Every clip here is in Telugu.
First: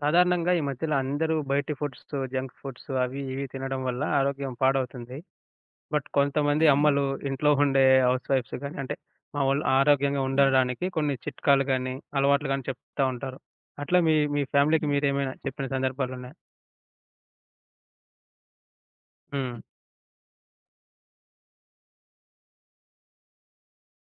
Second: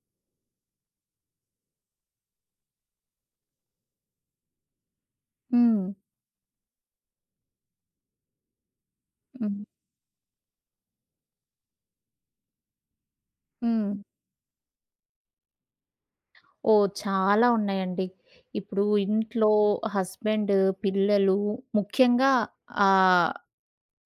సాధారణంగా ఈ మధ్యలో అందరూ బయటి ఫుడ్స్, జంక్ ఫుడ్స్ అవి ఇవి తినడం వల్ల ఆరోగ్యం పాడవుతుంది. హ్మ్. బట్ కొంతమంది అమ్మలు ఇంట్లో ఉండే హౌస్ వైఫ్స్ గాని, అంటే మా హ్మ్. వోళ్ళు ఆరోగ్యంగా ఉండడానికి కొన్ని చిట్కాలు గాని, అలవాట్లు గాని చెప్తా ఉంటారు. హ్మ్. అట్లా మీ మీ ఫ్యామిలీకి మీరేమైనా చెప్పిన సందర్భాలున్నాయా? ఓహ్! చాలా ఉన్నాయండి. ఇప్పుడు ఇంట్లో హ్మ్. హస్బెండ్, పిల్లలు ముఖ్యంగా ఆహ్,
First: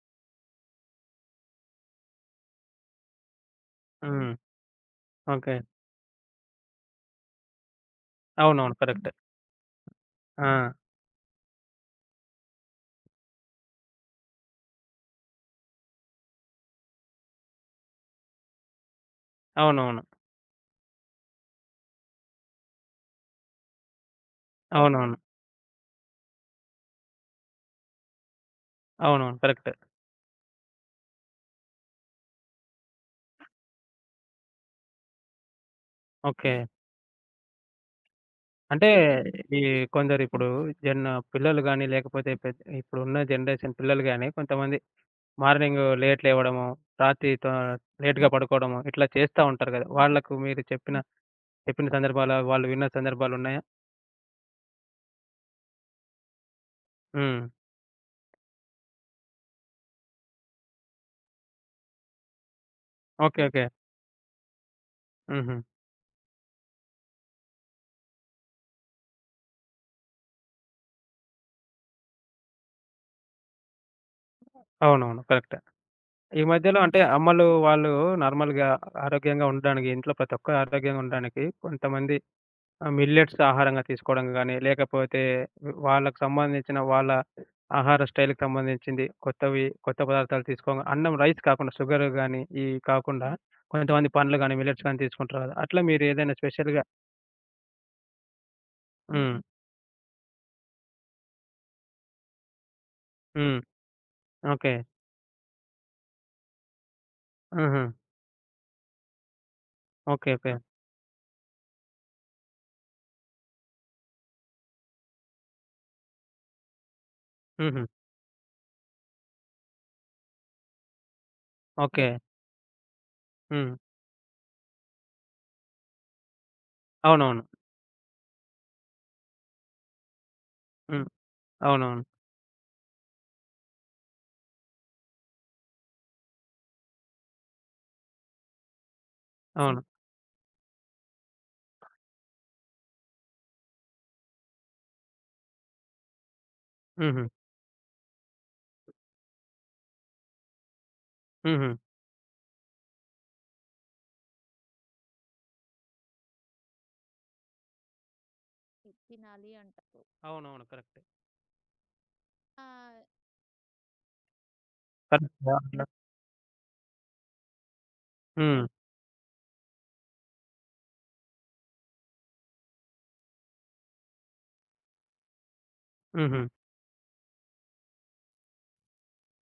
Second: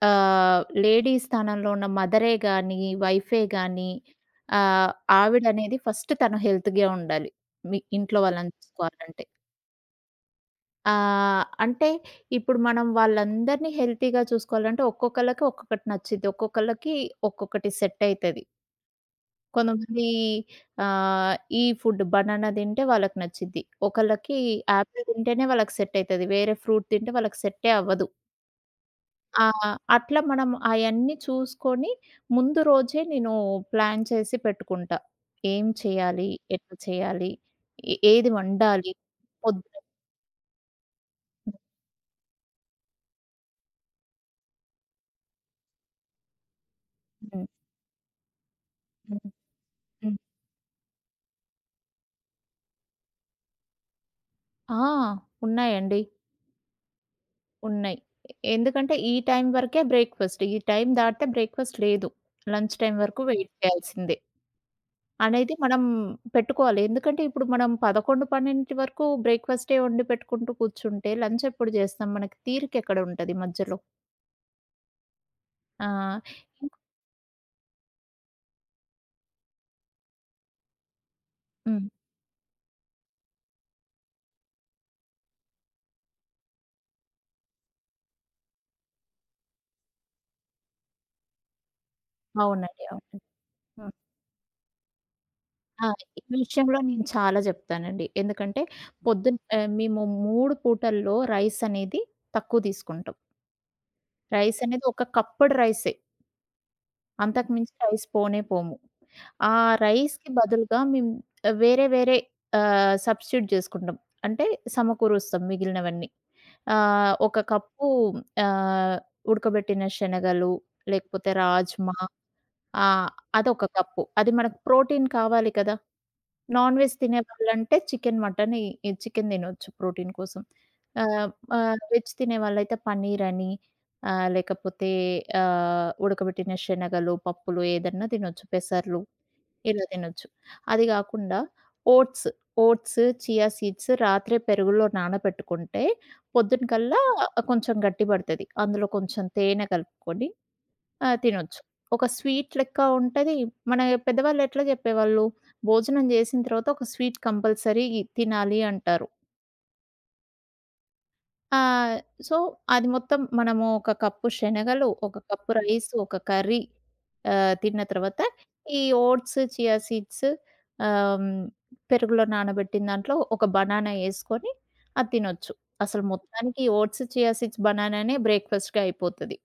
ఆహ్, లేడీ స్థానంలో ఉన్న మదరే గాని, వైఫే గాని హ్మ్. ఆహ్, ఓకే. ఆవిడనేది ఫస్ట్ తను హెల్త్‌గా ఉండాలి. మీ ఇంట్లో వాళ్ళని అవునవును. కరెక్టే. చూసుకోవాలంటే. ఆ! అంటే ఇప్పుడు మనం వాళ్ళందరినీ హెల్తీగా చూసుకోవాలంటే ఒక్కొక్కళ్ళకి ఒక్కొక్కటి నచ్చిద్ది. ఒక్కొక్కళ్ళకి ఒక్కొక్కటి సెట్ అయితది. అవునవును. కొంతమంది ఆహ్, ఈ ఫుడ్ బనానా తింటే వాళ్ళకి నచ్చిద్ది. ఒకళ్ళకి యాపిల్ అవునవును. తింటేనే వాళ్ళకి సెట్ అయితది. వేరే ఫ్రూట్ తింటే వాళ్ళకి సెట్టే అవ్వదు. అవునవును. ఆ! కరెక్టే. అట్లా మనం అయన్నీ చూసుకొని ముందు రోజే నేను ప్లాన్ చేసి పెట్టుకుంటా. ఏం చేయాలి? ఓకే. ఎట్లా చేయాలి? ఏది అంటే వండాలి? ఈ పొద్దున. కొందరిప్పుడు జన్ పిల్లలు గాని, లేకపోతే ఇప్పుడున్న జనరేషన్ పిల్లలు గాని కొంతమంది మార్నింగ్ లేట్ లేవడము, రాత్రి హ్మ్. లేట్‌గా పడుకోవడము, ఇట్లా హ్మ్. చేస్తా ఉంటారు కదా! హ్మ్. వాళ్ళకు మీరు చెప్పిన చెప్పిన సందర్భాలు, వాళ్ళు విన్న సందర్భాలున్నాయా? ఆ! ఉన్నాయండి. హ్మ్. ఉన్నాయి. ఎందుకంటే ఈ టైం వరకే బ్రేక్‌ఫాస్ట్. ఈ టైం దాటితే బ్రేక్‌ఫాస్ట్ లేదు. లంచ్ టైమ్ వరకు ఓకే. Wait okay. చేయాల్సిందే. అనేది హుహు. మనం పెట్టుకోవాలి. ఎందుకంటే ఇప్పుడు మనం 11, 12 వరకు బ్రేక్‌ఫాస్టే వండి పెట్టుకుంటూ కూర్చుంటే లంచ్ ఎప్పుడు జేస్తాం? మనకి తీరికెక్కడ ఉంటది మధ్యలో? అవునవును. కరెక్టే. ఆహ్, ఈ ఇంక్ మధ్యలో అంటే అమ్మలు వాళ్ళు నార్మల్‌గా ఆరోగ్యంగా ఉండడానికి ఇంట్లో ప్రతి ఒక్కరు ఆరోగ్యంగా ఉండడానికి హ్మ్. కొంతమంది ఆ! మిల్లెట్స్ ఆహారంగా తీసుకోవడం గాని, లేకపోతే వాళ్ళకి సంబంధించిన వాళ్ళ ఆహార స్టైల్‌కి సంబంధించింది కొత్తవి, కొత్త పదార్థాలు తీసుకోగా అన్నం రైస్ కాకుండా షుగర్ గాని, ఇవి అవునండి. అవునండి. కాకుండా హ్మ్. కొంతమంది పండ్లు గాని, మిల్లెట్స్ గాని తీసుకుంటారు కదా! అట్లా ఆ! మీరు ఈ ఏదైనా విషయంలో స్పెషల్‌గా నేను చాలా జెప్తానండి. ఎందుకంటే హ్మ్. పొద్దున మేము 3 పూటల్లో రైస్ అనేది తక్కువ తీసుకుంటాం. హ్మ్. Rice okay. అనేది ఒక కప్పుడు రైసే. అంతకు మించి హుహు. రైస్ పోనే పోము. ఆ రైస్‌కి ఓకే. ఓకే. బదులుగా మేము వేరే వేరే సబ్స్టిట్యూట్ చేసుకుంటాం. అంటే సమకూరుస్తాం మిగిలినవన్నీ. ఒక హుహు. కప్పు ఆహ్, ఉడకబెట్టిన శనగలు, లేకపోతే రాజ్మా, ఓకే. ఆహ్, అదొక హ్మ్. కప్పు. అది మనకు ప్రోటీన్ కావాలి కదా! నాన్ వెజ్ అవునవును. తినేవాళ్ళంటే చికెన్, మటన్, ఈ ఈ చికెన్ తినొచ్చు ప్రోటీన్ కోసం. హ్మ్. ఆహ్, ఆహ్, అవునవును. వెజ్ తినేవాళ్ళైతే పన్నీర్ అని, లేకపోతే ఉడకబెట్టిన శనగలు, పప్పులు ఏదన్నా తినొచ్చు, పెసర్లు. అవును. ఇలా తినొచ్చు. అది గాకుండా ఓట్స్, ఓట్స్, చియా సీడ్స్ రాత్రే పెరుగులో నానబెట్టుకుంటే పొద్దున కల్లా హుహు. కొంచెం గట్టి పడతది. అందులో కొంచెం తేనె కలుపుకొని తినొచ్చు. హుహు. ఒక స్వీట్ లెక్క ఉంటది. మన పెద్దవాళ్ళు ఎట్లా జెప్పేవాళ్ళు, భోజనం జేసిన తర్వాత ఒక స్వీట్ కంపల్సరీ తినాలి అంటారు. అవునవును. కరెక్టే. ఆ! సో, అది మొత్తం మనము ఒక కప్పు శనగలు, ఒక కరెక్టే. కప్పు అట్లా రైస్, ఒక కర్రీ తిన్న తర్వాత హ్మ్. ఈ ఓట్స్, చియా సీడ్స్, ఆహ్, హ్మ్, పెరుగులో నానబెట్టిన దాంట్లో ఒక బనానా యేసుకొని అది తినొచ్చు. అసలు హుహు. మొత్తానికి ఓట్స్, చియా సీడ్స్, బనానానే బ్రేక్‌ఫాస్ట్‌గా అయిపోతది.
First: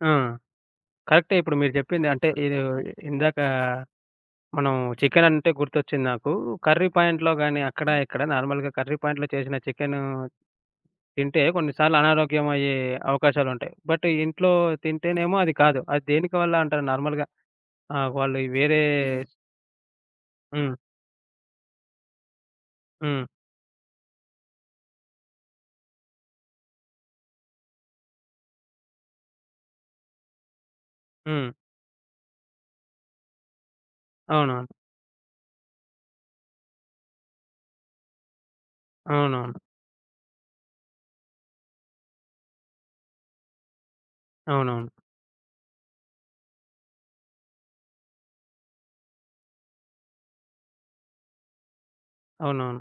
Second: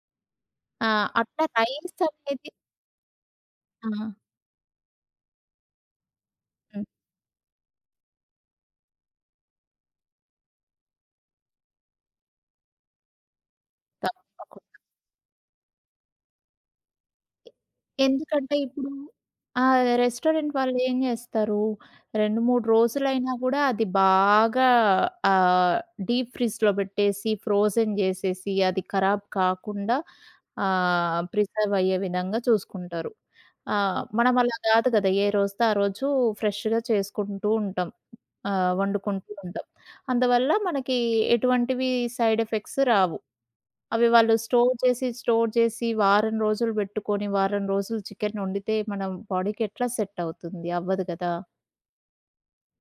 ఆ! ఆ! కరెక్టే అట్లా ఇప్పుడు మీరు రైస్ చెప్పింది. అంటే అనేది. ఇది ఇందాక ఆ! మనం చికెన్ అంటే గుర్తొచ్చింది నాకు. హ్మ్. కర్రీ పాయింట్‌లో గాని, అక్కడ ఇక్కడ నార్మల్‌గా కర్రీ పాయింట్‌లో చేసిన చికెను తింటే కొన్నిసార్లు అనారోగ్యం అయ్యే అవకాశాలుంటాయి. బట్ ఇంట్లో తప్పకు. తింటేనేమో అది కాదు. అది దేనికి వల్ల అంటారు నార్మల్‌గా వాళ్ళు ఎందుకంటే వేరే ఇప్పుడు ఆ రెస్టారెంట్ హ్మ్. హ్మ్. వాళ్ళు ఏం జేస్తారు, 2, 3 హ్మ్. రోజులైనా గూడా అది బాగా ఆహ్, డీప్ ఫ్రిడ్జ్‌లో బెట్టేసి, ఫ్రోజన్ జేసేసి, అది ఖరాబ్ కాకుండా హ్మ్. ప్రిజర్వ్ అయ్యే విధంగా చూసుకుంటారు. మనం అలా అవునవును. గాదు గదా! ఏ రోజుతో ఆ రోజు ఫ్రెష్‌గా చేసుకుంటూ ఉంటాం. వండుకుంటూ అవునవును. ఉంటాం. అందువల్ల మనకి ఎటువంటివి సైడ్ ఎఫెక్ట్స్ రావు. అవి వాళ్ళు స్టోర్ అవునవును. చేసి, స్టోర్ చేసి వారం రోజులు పెట్టుకొని, వారం రోజులు చికెన్ వండితే మన బాడీకి ఎట్లా సెట్ అవుతుంది? అవ్వదు కదా! అవునవును.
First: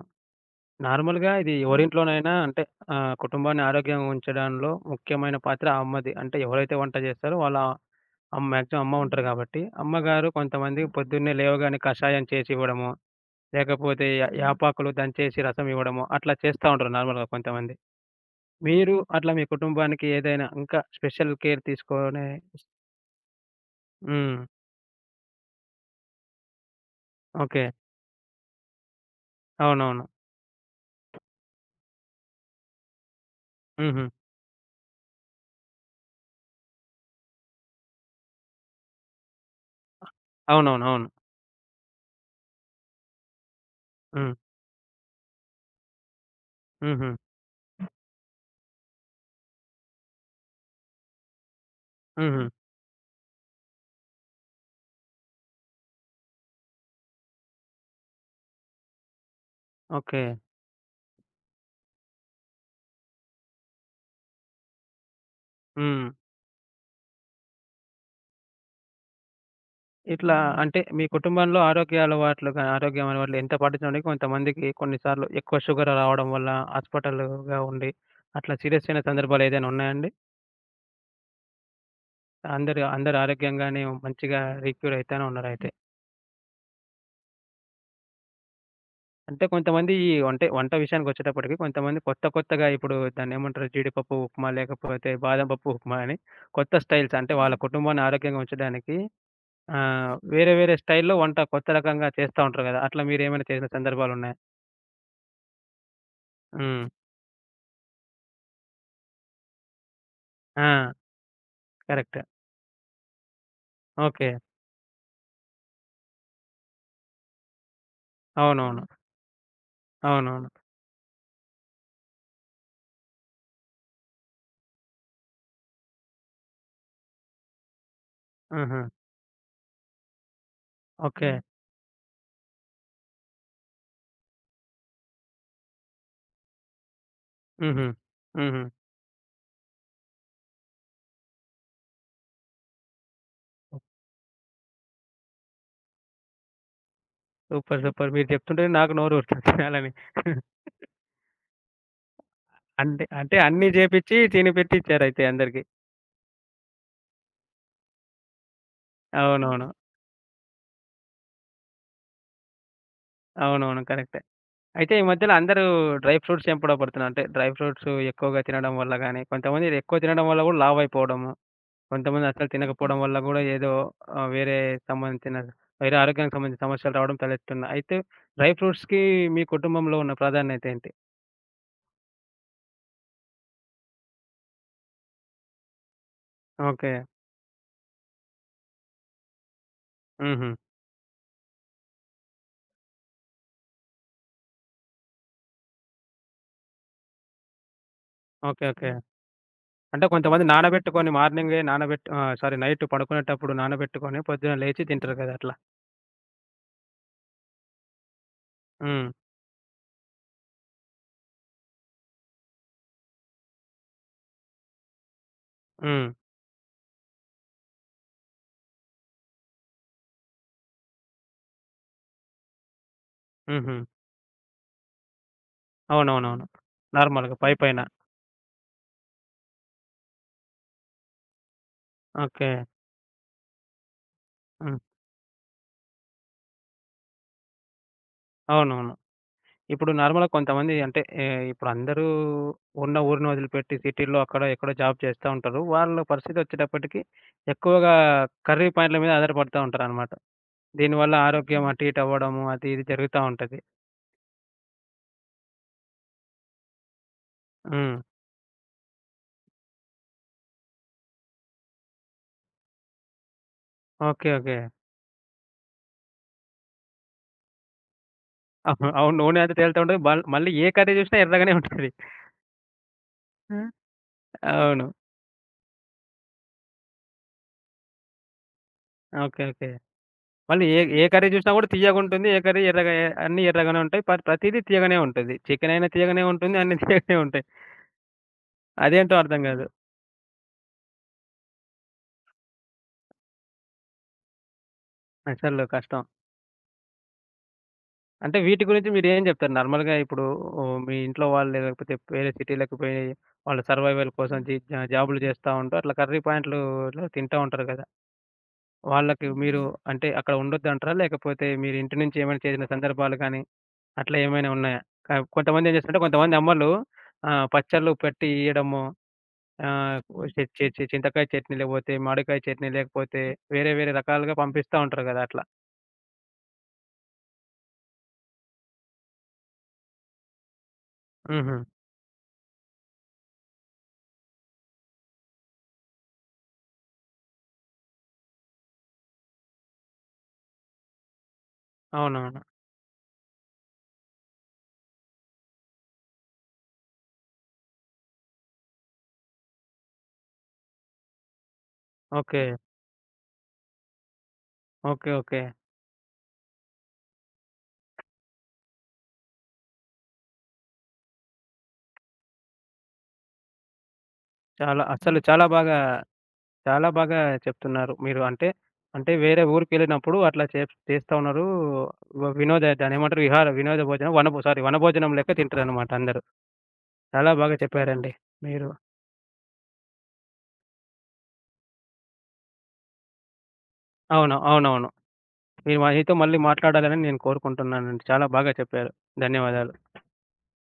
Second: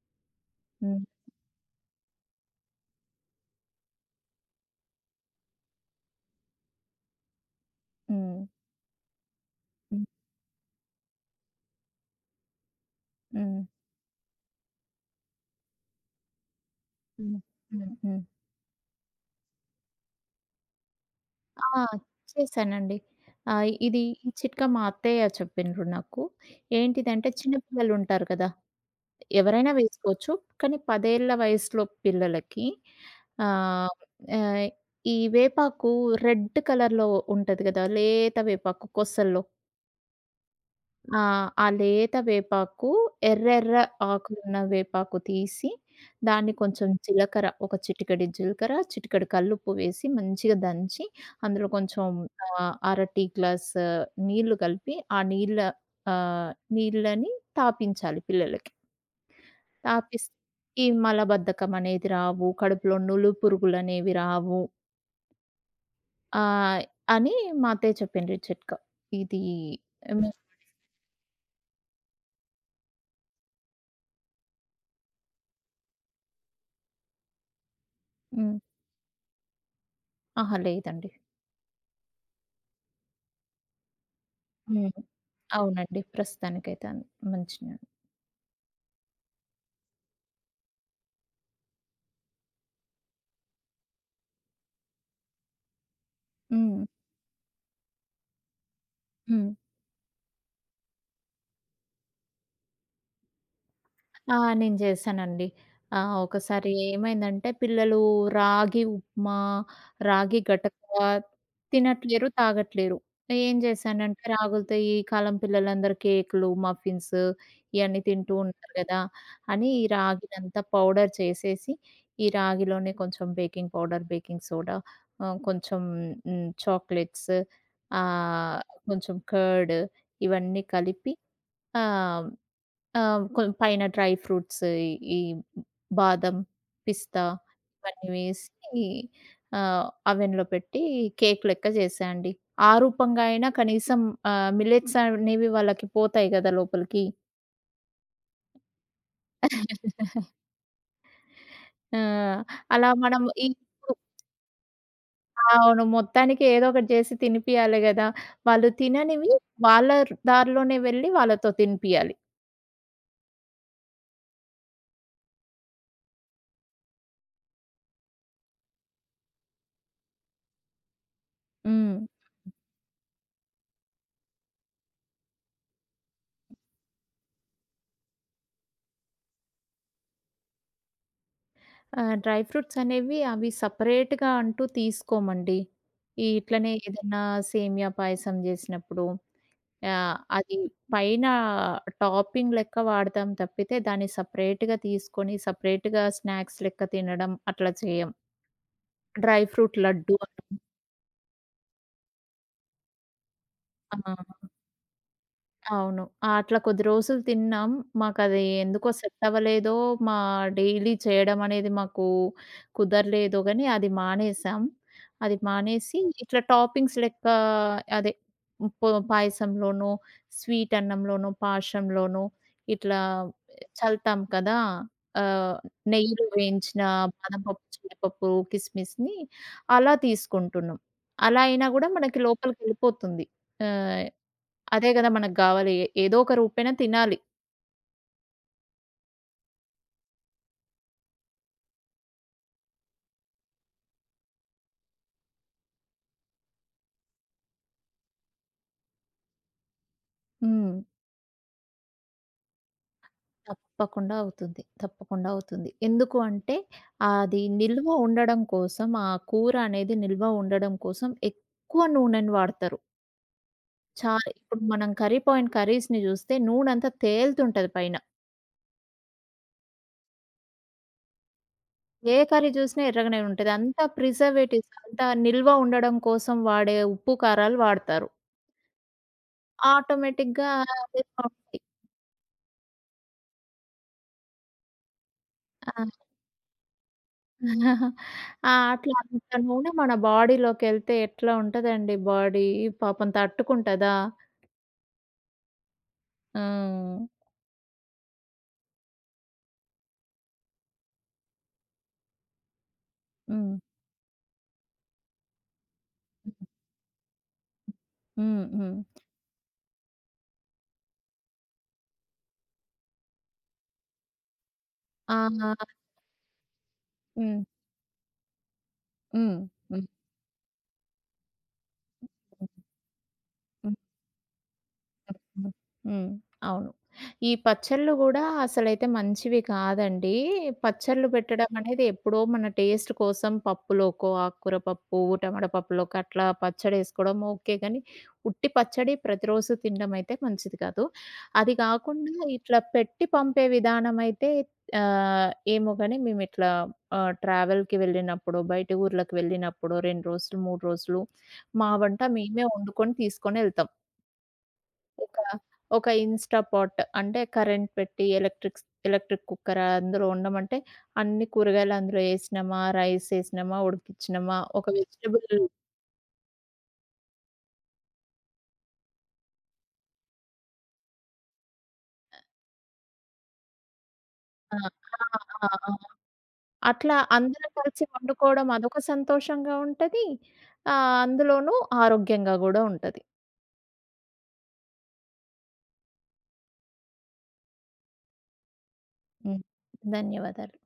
హ్మ్. నార్మల్‌గా ఇది ఎవరింట్లోనైనా అంటే కుటుంబాన్ని ఆరోగ్యంగా ఉంచడంలో ముఖ్యమైన పాత్ర ఆ అమ్మది. అంటే ఎవరైతే వంట చేస్తారో వాళ్ళ హ్మ్. మాక్సిమం అమ్మ ఉంటారు కాబట్టి, హ్మ్. అమ్మగారు కొంతమందికి పొద్దున్నే లేవగానే కషాయం చేసి ఇవ్వడము, హ్మ్. లేకపోతే యా హ్మ్. యాపాకులు దంచేసి రసం ఇవ్వడము, అట్లా చేస్తా ఉంటారు నార్మల్‌గా హ్మ్. కొంతమంది. హ్మ్. హ్మ్. మీరు అట్లా మీ కుటుంబానికి ఏదైనా ఇంకా స్పెషల్ కేర్ ఆ! తీసుకొనే చేశానండి. ఇది ఈ హ్మ్. చిట్కా మా అత్తయ్య చెప్పిండ్రు నాకు. ఏంటిదంటే చిన్న ఓకే. పిల్లలుంటారు కదా! ఎవరైనా అవునవును. వేసుకోవచ్చు. కానీ 10 ఏళ్ల వయసులో పిల్లలకి, ఆహ్, హుహు. ఆహ్, ఈ వేపాకు రెడ్ కలర్‌లో ఉంటది కదా! లేత వేపాకు కొసల్లో. అవునవును. అవును. ఆ! ఆ లేత వేపాకు, ఎర్రెర్ర హ్మ్. ఆకులున్న వేపాకు తీసి, దాన్ని కొంచెం హుహు. జీలకర్ర, ఒక చిటికెడు జీలకర్ర, చిటికెడు కల్లుప్పు వేసి మంచిగా దంచి, అందులో కొంచెం హుహు. అర టీ గ్లాస్ ఆ, నీళ్లు కలిపి, ఆ నీళ్ళ ఆహ్, నీళ్ళని తాపించాలి పిల్లలకి. ఓకే. తాపిస్తే ఈ మలబద్ధకం అనేది రావు, కడుపులో నులు పురుగులనేవి రావు హ్మ్. ఆహ్, అని మా అత్తయ్య చెప్పిండ్రి చిట్కా. ఇది. హ్మ్. ఇట్లా అంటే మీ కుటుంబంలో ఆరోగ్యం అలవాట్లు ఎంత పాటించడానికి కొంతమందికి కొన్నిసార్లు ఎక్కువ షుగర్ రావడం వల్ల హాస్పిటల్‌గా ఉండి అట్లా హ్మ్. సీరియస్ అయిన సందర్భాలు ఏదైనా ఉన్నాయండి? అహా! లేదండి. అందరు అందరు ఆరోగ్యంగానే మంచిగా రికవర్ హ్మ్. అయితానే ఉన్నారైతే. అవునండి. ప్రస్తుతానికైతే మంచినే. అంటే కొంతమంది ఈ అంటే వంట విషయానికొచ్చేటప్పటికి కొంతమంది కొత్త కొత్తగా ఇప్పుడు దాన్నేమంటారు జీడిపప్పు ఉప్మా లేకపోతే బాదం పప్పు ఉప్మా అని కొత్త హ్మ్. స్టైల్స్ అంటే వాళ్ళ కుటుంబాన్ని ఆరోగ్యంగా ఉంచడానికి హ్మ్. వేరే వేరే స్టైల్‌లో వంట కొత్త రకంగా చేస్తా ఉంటారు గదా! అట్లా మీరేమైనా చేసిన సందర్భాలున్నాయా? ఆ! నేను చేశానండి. ఒకసారి హ్మ్. ఏమైందంటే పిల్లలు రాగి ఉప్మా, రాగి గటక ఆ! కరెక్ట్. తినట్లేరు, తాగట్లేరు. ఏం చేశానంటే ఓకే. రాగులతో ఈ కాలం పిల్లలందరూ కేకులు, మఫిన్స్ ఇయన్నీ తింటూ ఉంటారు అవునవును. హ్మ్. కదా! అని ఈ అవునవును. రాగినంతా పౌడర్ చేసేసి, ఈ రాగిలోనే కొంచెం బేకింగ్ పౌడర్, బేకింగ్ సోడా, కొంచెం చాక్లెట్స్, ఆహ్, ఆహా! కొంచెం కర్డ్ ఇవన్నీ కలిపి, ఓకే. ఆహ్ ఆ! పైన డ్రై ఫ్రూట్స్, ఈ బాదం, పిస్తా హ్మ్. హుహు. ఇవన్నీ హుహు. వేసి అవెన్‌లో పెట్టి కేక్ లెక్క చేశా అండి. ఆ రూపంగా అయినా కనీసం మిల్లెట్స్ అనేవి వాళ్ళకి పోతాయి కదా లోపలికి. సూపర్. సూపర్. మీరు చెప్తుంటే నాకు నోరూరుతుంది తినాలని. ఆ! అలా అంటే, మనం అంటే అన్నీ ఇప్పుడు జేపిచ్చి తినిపెట్టిచ్చారయితే అందరికి. అవును. మొత్తానికి ఏదో ఒకటి చేసి తినిపియాలి కదా! వాళ్ళు తిననివి అవునవును. వాళ్ళ దారిలోనే వెళ్ళి వాళ్ళతో తినిపియాలి. హ్మ్. అవునవును. కరెక్టే. అయితే ఈ మధ్యలో అందరూ డ్రై ఫ్రూట్స్ వెంపడ పడుతున్నారు. అంటే డ్రై ఫ్రూట్స్ ఎక్కువగా తినడం వల్ల గాని, కొంతమంది ఎక్కువ తినడం వల్ల గూడా లావయిపోవడము, హ్మ్. కొంతమంది అసలు తినకపోవడం వల్ల గూడా ఏదో ఆహ్, వేరే సంబంధించిన వేరే ఆరోగ్యానికి సంబంధించిన సమస్యలు రావడం తలెత్తున్నాయి. అయితే డ్రై ఫ్రూట్స్‌కి మీ కుటుంబంలో ఉన్న ప్రాధాన్యతేంటి? డ్రై ఫ్రూట్స్ అనేవి అవి సెపరేట్‌గా అంటూ తీసుకోమండి. ఈ ఇట్లనే ఓకే. ఏదన్నా సేమియా పాయసం జేసినప్పుడు హుహు. అది పైన టాపింగ్ లెక్క వాడతాం తప్పితే దాన్ని సెపరేట్‌గా తీసుకొని సెపరేట్‌గా స్నాక్స్ లెక్క తినడం అట్లా చేయం. ఓకే. ఓకే. హ్మ్. డ్రై ఫ్రూట్ అంటే లడ్డు కొంతమంది నానబెట్టుకొని మార్నింగే నానబెట్టి సారీ నైట్ పడుకునేటప్పుడు అనం. నానబెట్టుకొని ఆ! పొద్దున లేచి తింటారు కదా! అట్లా. అవును. అట్లా కొద్ది రోజులు తిన్నాం. మాకది ఎందుకో హ్మ్. సెట్ అవ్వలేదో, మా డైలీ చేయడం అనేది మాకు కుదరలేదో గాని అది మానేసాం. అది మానేసి హ్మ్. ఇట్లా టాపింగ్స్ లెక్క అదే పాయసంలోనో, స్వీట్ అన్నంలోనో, పాషంలోనో ఇట్లా హుహు. చల్లుతాం కదా! ఆహ్, నెయ్యిలో అవునవునవును. హ్మ్. వేయించిన నార్మల్‌గా బాదం పప్పు, పైపైన. హ్మ్. జీడిపప్పు, కిస్‌మిస్‌ని అలా తీసుకుంటున్నాం. అలా అయినా గూడా మనకి ఓకే. లోపలికెళ్ళిపోతుంది. ఆహ్, హ్మ్. అదే గదా మనకు గావాలి. ఏదో ఒక రూపేణ తినాలి. అవునవును. ఇప్పుడు నార్మల్‌గా కొంతమంది అంటే ఇప్పుడు అందరూ ఉన్న ఊరిని వదిలిపెట్టి సిటీ‌లో అక్కడ ఎక్కడో జాబ్ చేస్తా ఉంటారు. వాళ్ళ పరిస్థితి వచ్చేటప్పటికి ఎక్కువగా కర్రీ పాయింట్ల మీద ఆధారపడతా ఉంటారనమాట. హ్మ్. దీనివల్ల ఆరోగ్యం అటు ఇటు అవ్వడము అది ఇది జరుగుతా ఉంటది. తప్పకుండా అవుతుంది. తప్పకుండా అవుతుంది. ఎందుకు అంటే అది నిల్వ హ్మ్. ఉండడం కోసం ఆ కూర అనేది నిల్వ ఉండడం కోసం ఎక్కువ నూనెను వాడతారు. చా ఓకే. ఓకే. ఇప్పుడు మనం కర్రీ పాయింట్ కర్రీస్‌ని జూస్తే నూనంతా తేలుతుంటది పైన. అవును. అవును. నూనె అంతా తేలుతా ఉంటది. మళ్ళీ ఏ కర్రీ జూసినా ఎర్రగానే ఉంటది. ఏ కర్రీ చూసినా ఎర్రగానే ఉంటది. ఆ! అంతా ప్రిజర్వేటివ్స్, అవును. అంతా నిల్వ ఉండడం కోసం వాడే ఉప్పు, కారాలు వాడతారు. ఓకే. ఓకే. ఆటోమేటిక్‌గా మళ్ళీ ఏ ఏ అదేలా కర్రీ జూసినా ఉంటది. గూడా తియ్యగుంటుంది. ఏ కర్రీ ఎర్రగా ఎ అన్నీ ఎర్రగానే ఉంటాయి. ప్రతీదీ తియ్యగానే ఉంటది. చికెన్ ఆ! అయినా తియ్యగానే ఉంటుంది. అన్నీ తియ్యగానే ఉంటాయి. ఆ! అట్లా అదేంటో అంత అర్థం గాదు. నూనె మన బాడీలోకెళ్తే ఎట్లా ఉంటదండి, బాడీ పాపం తట్టుకుంటదా? అసలు కష్టం. హ్మ్. అంటే వీటి గురించి మీరేం జెప్తారు? నార్మల్‌గా ఇప్పుడు ఓహ్, మీ ఇంట్లో వాళ్ళు లేకపోతే వేరే సిటీలకు పోయి హ్మ్. వాళ్ళ సర్వైవల్ కోసం జీ జా జాబులు జేస్తా ఉంటూ అట్లా కర్రీ పాయింట్లులో తింటా ఉంటారు గదా! హ్మ్. హ్మ్. వాళ్ళకి మీరు అంటే అక్కడ ఉండొద్దంటారా? లేకపోతే మీరు ఇంటి నుంచి ఏమైనా చేసిన సందర్భాలు గాని అట్లా ఏమైనా ఉన్నాయా? క ఆ! కొంతమందేం చేస్తారంటే కొంతమంది అమ్మలు హ్మ్. పచ్చళ్ళు పెట్టి ఇయ్యడము హ్మ్. హ్మ్. హ్మ్. ఆహ్, హ్మ్. చె చె చె చింతకాయ చట్నీ, లేకపోతే మామిడికాయ చట్నీ, లేకపోతే వేరే వేరే రకాలుగా పంపిస్తా ఉంటారు కదా! అట్లా. హ్మ్. హ్మ్. అవును. ఈ పచ్చళ్ళు గూడా అసలైతే మంచివి కాదండి. పచ్చళ్ళు పెట్టడం హుహు. అనేది ఎప్పుడో మన టేస్ట్ కోసం పప్పులోకో, ఆకుకూర పప్పు, టమాటా పప్పులోకి అట్లా పచ్చడేసుకోవడం ఓకే. కానీ ఉట్టి పచ్చడి ప్రతిరోజు తినడం అయితే మంచిది కాదు. అది కాకుండా అవునవును. ఇట్లా పెట్టి పంపే విధానం అయితే ఏమో గాని మేమిట్లా ట్రావెల్‌కి వెళ్ళినప్పుడు, బయట ఊర్లకు వెళ్ళినప్పుడు 2 రోజులు, 3 రోజులు మా వంట ఓకే. మేమే వండుకొని తీసుకొనెళ్తాం. ఓకే. ఒక, ఓకే. ఒక ఇన్‌స్టా పాట్ అంటే కరెంట్ పెట్టి ఎలక్ట్రిక్ కుక్కర్ అందులో వండమంటే అన్ని కూరగాయలు అందులో ఏసినామా, రైస్ ఏసినామా, ఉడికిచ్చినామా, ఒక చాలా అస్సలు వెజిటబుల్. చాలా బాగా, చాలా బాగా చెప్తున్నారు మీరు. అంటే, వేరే ఊరికెళ్ళినప్పుడు అట్లా చేస్తా ఉన్నారు. వినోద దాన్నేమంటారు? విహార వినోద భోజనం ఆ! ఆ! వనభోజనం లెక్క ఆ! తింటారనమాట అందరూ. అట్లా చాలా అందరం బాగా కలిసి చెప్పారండి వండుకోవడం మీరు. అదొక సంతోషంగా ఉంటది. అందులోనూ ఆరోగ్యంగా గూడా ఉంటది. అవును. అవునవును. మీతో మళ్ళీ మాట్లాడాలని నేను కోరుకుంటున్నానండి. చాలా బాగా చెప్పారు. హ్మ్. ధన్యవాదాలు. ధన్యవాదాలు.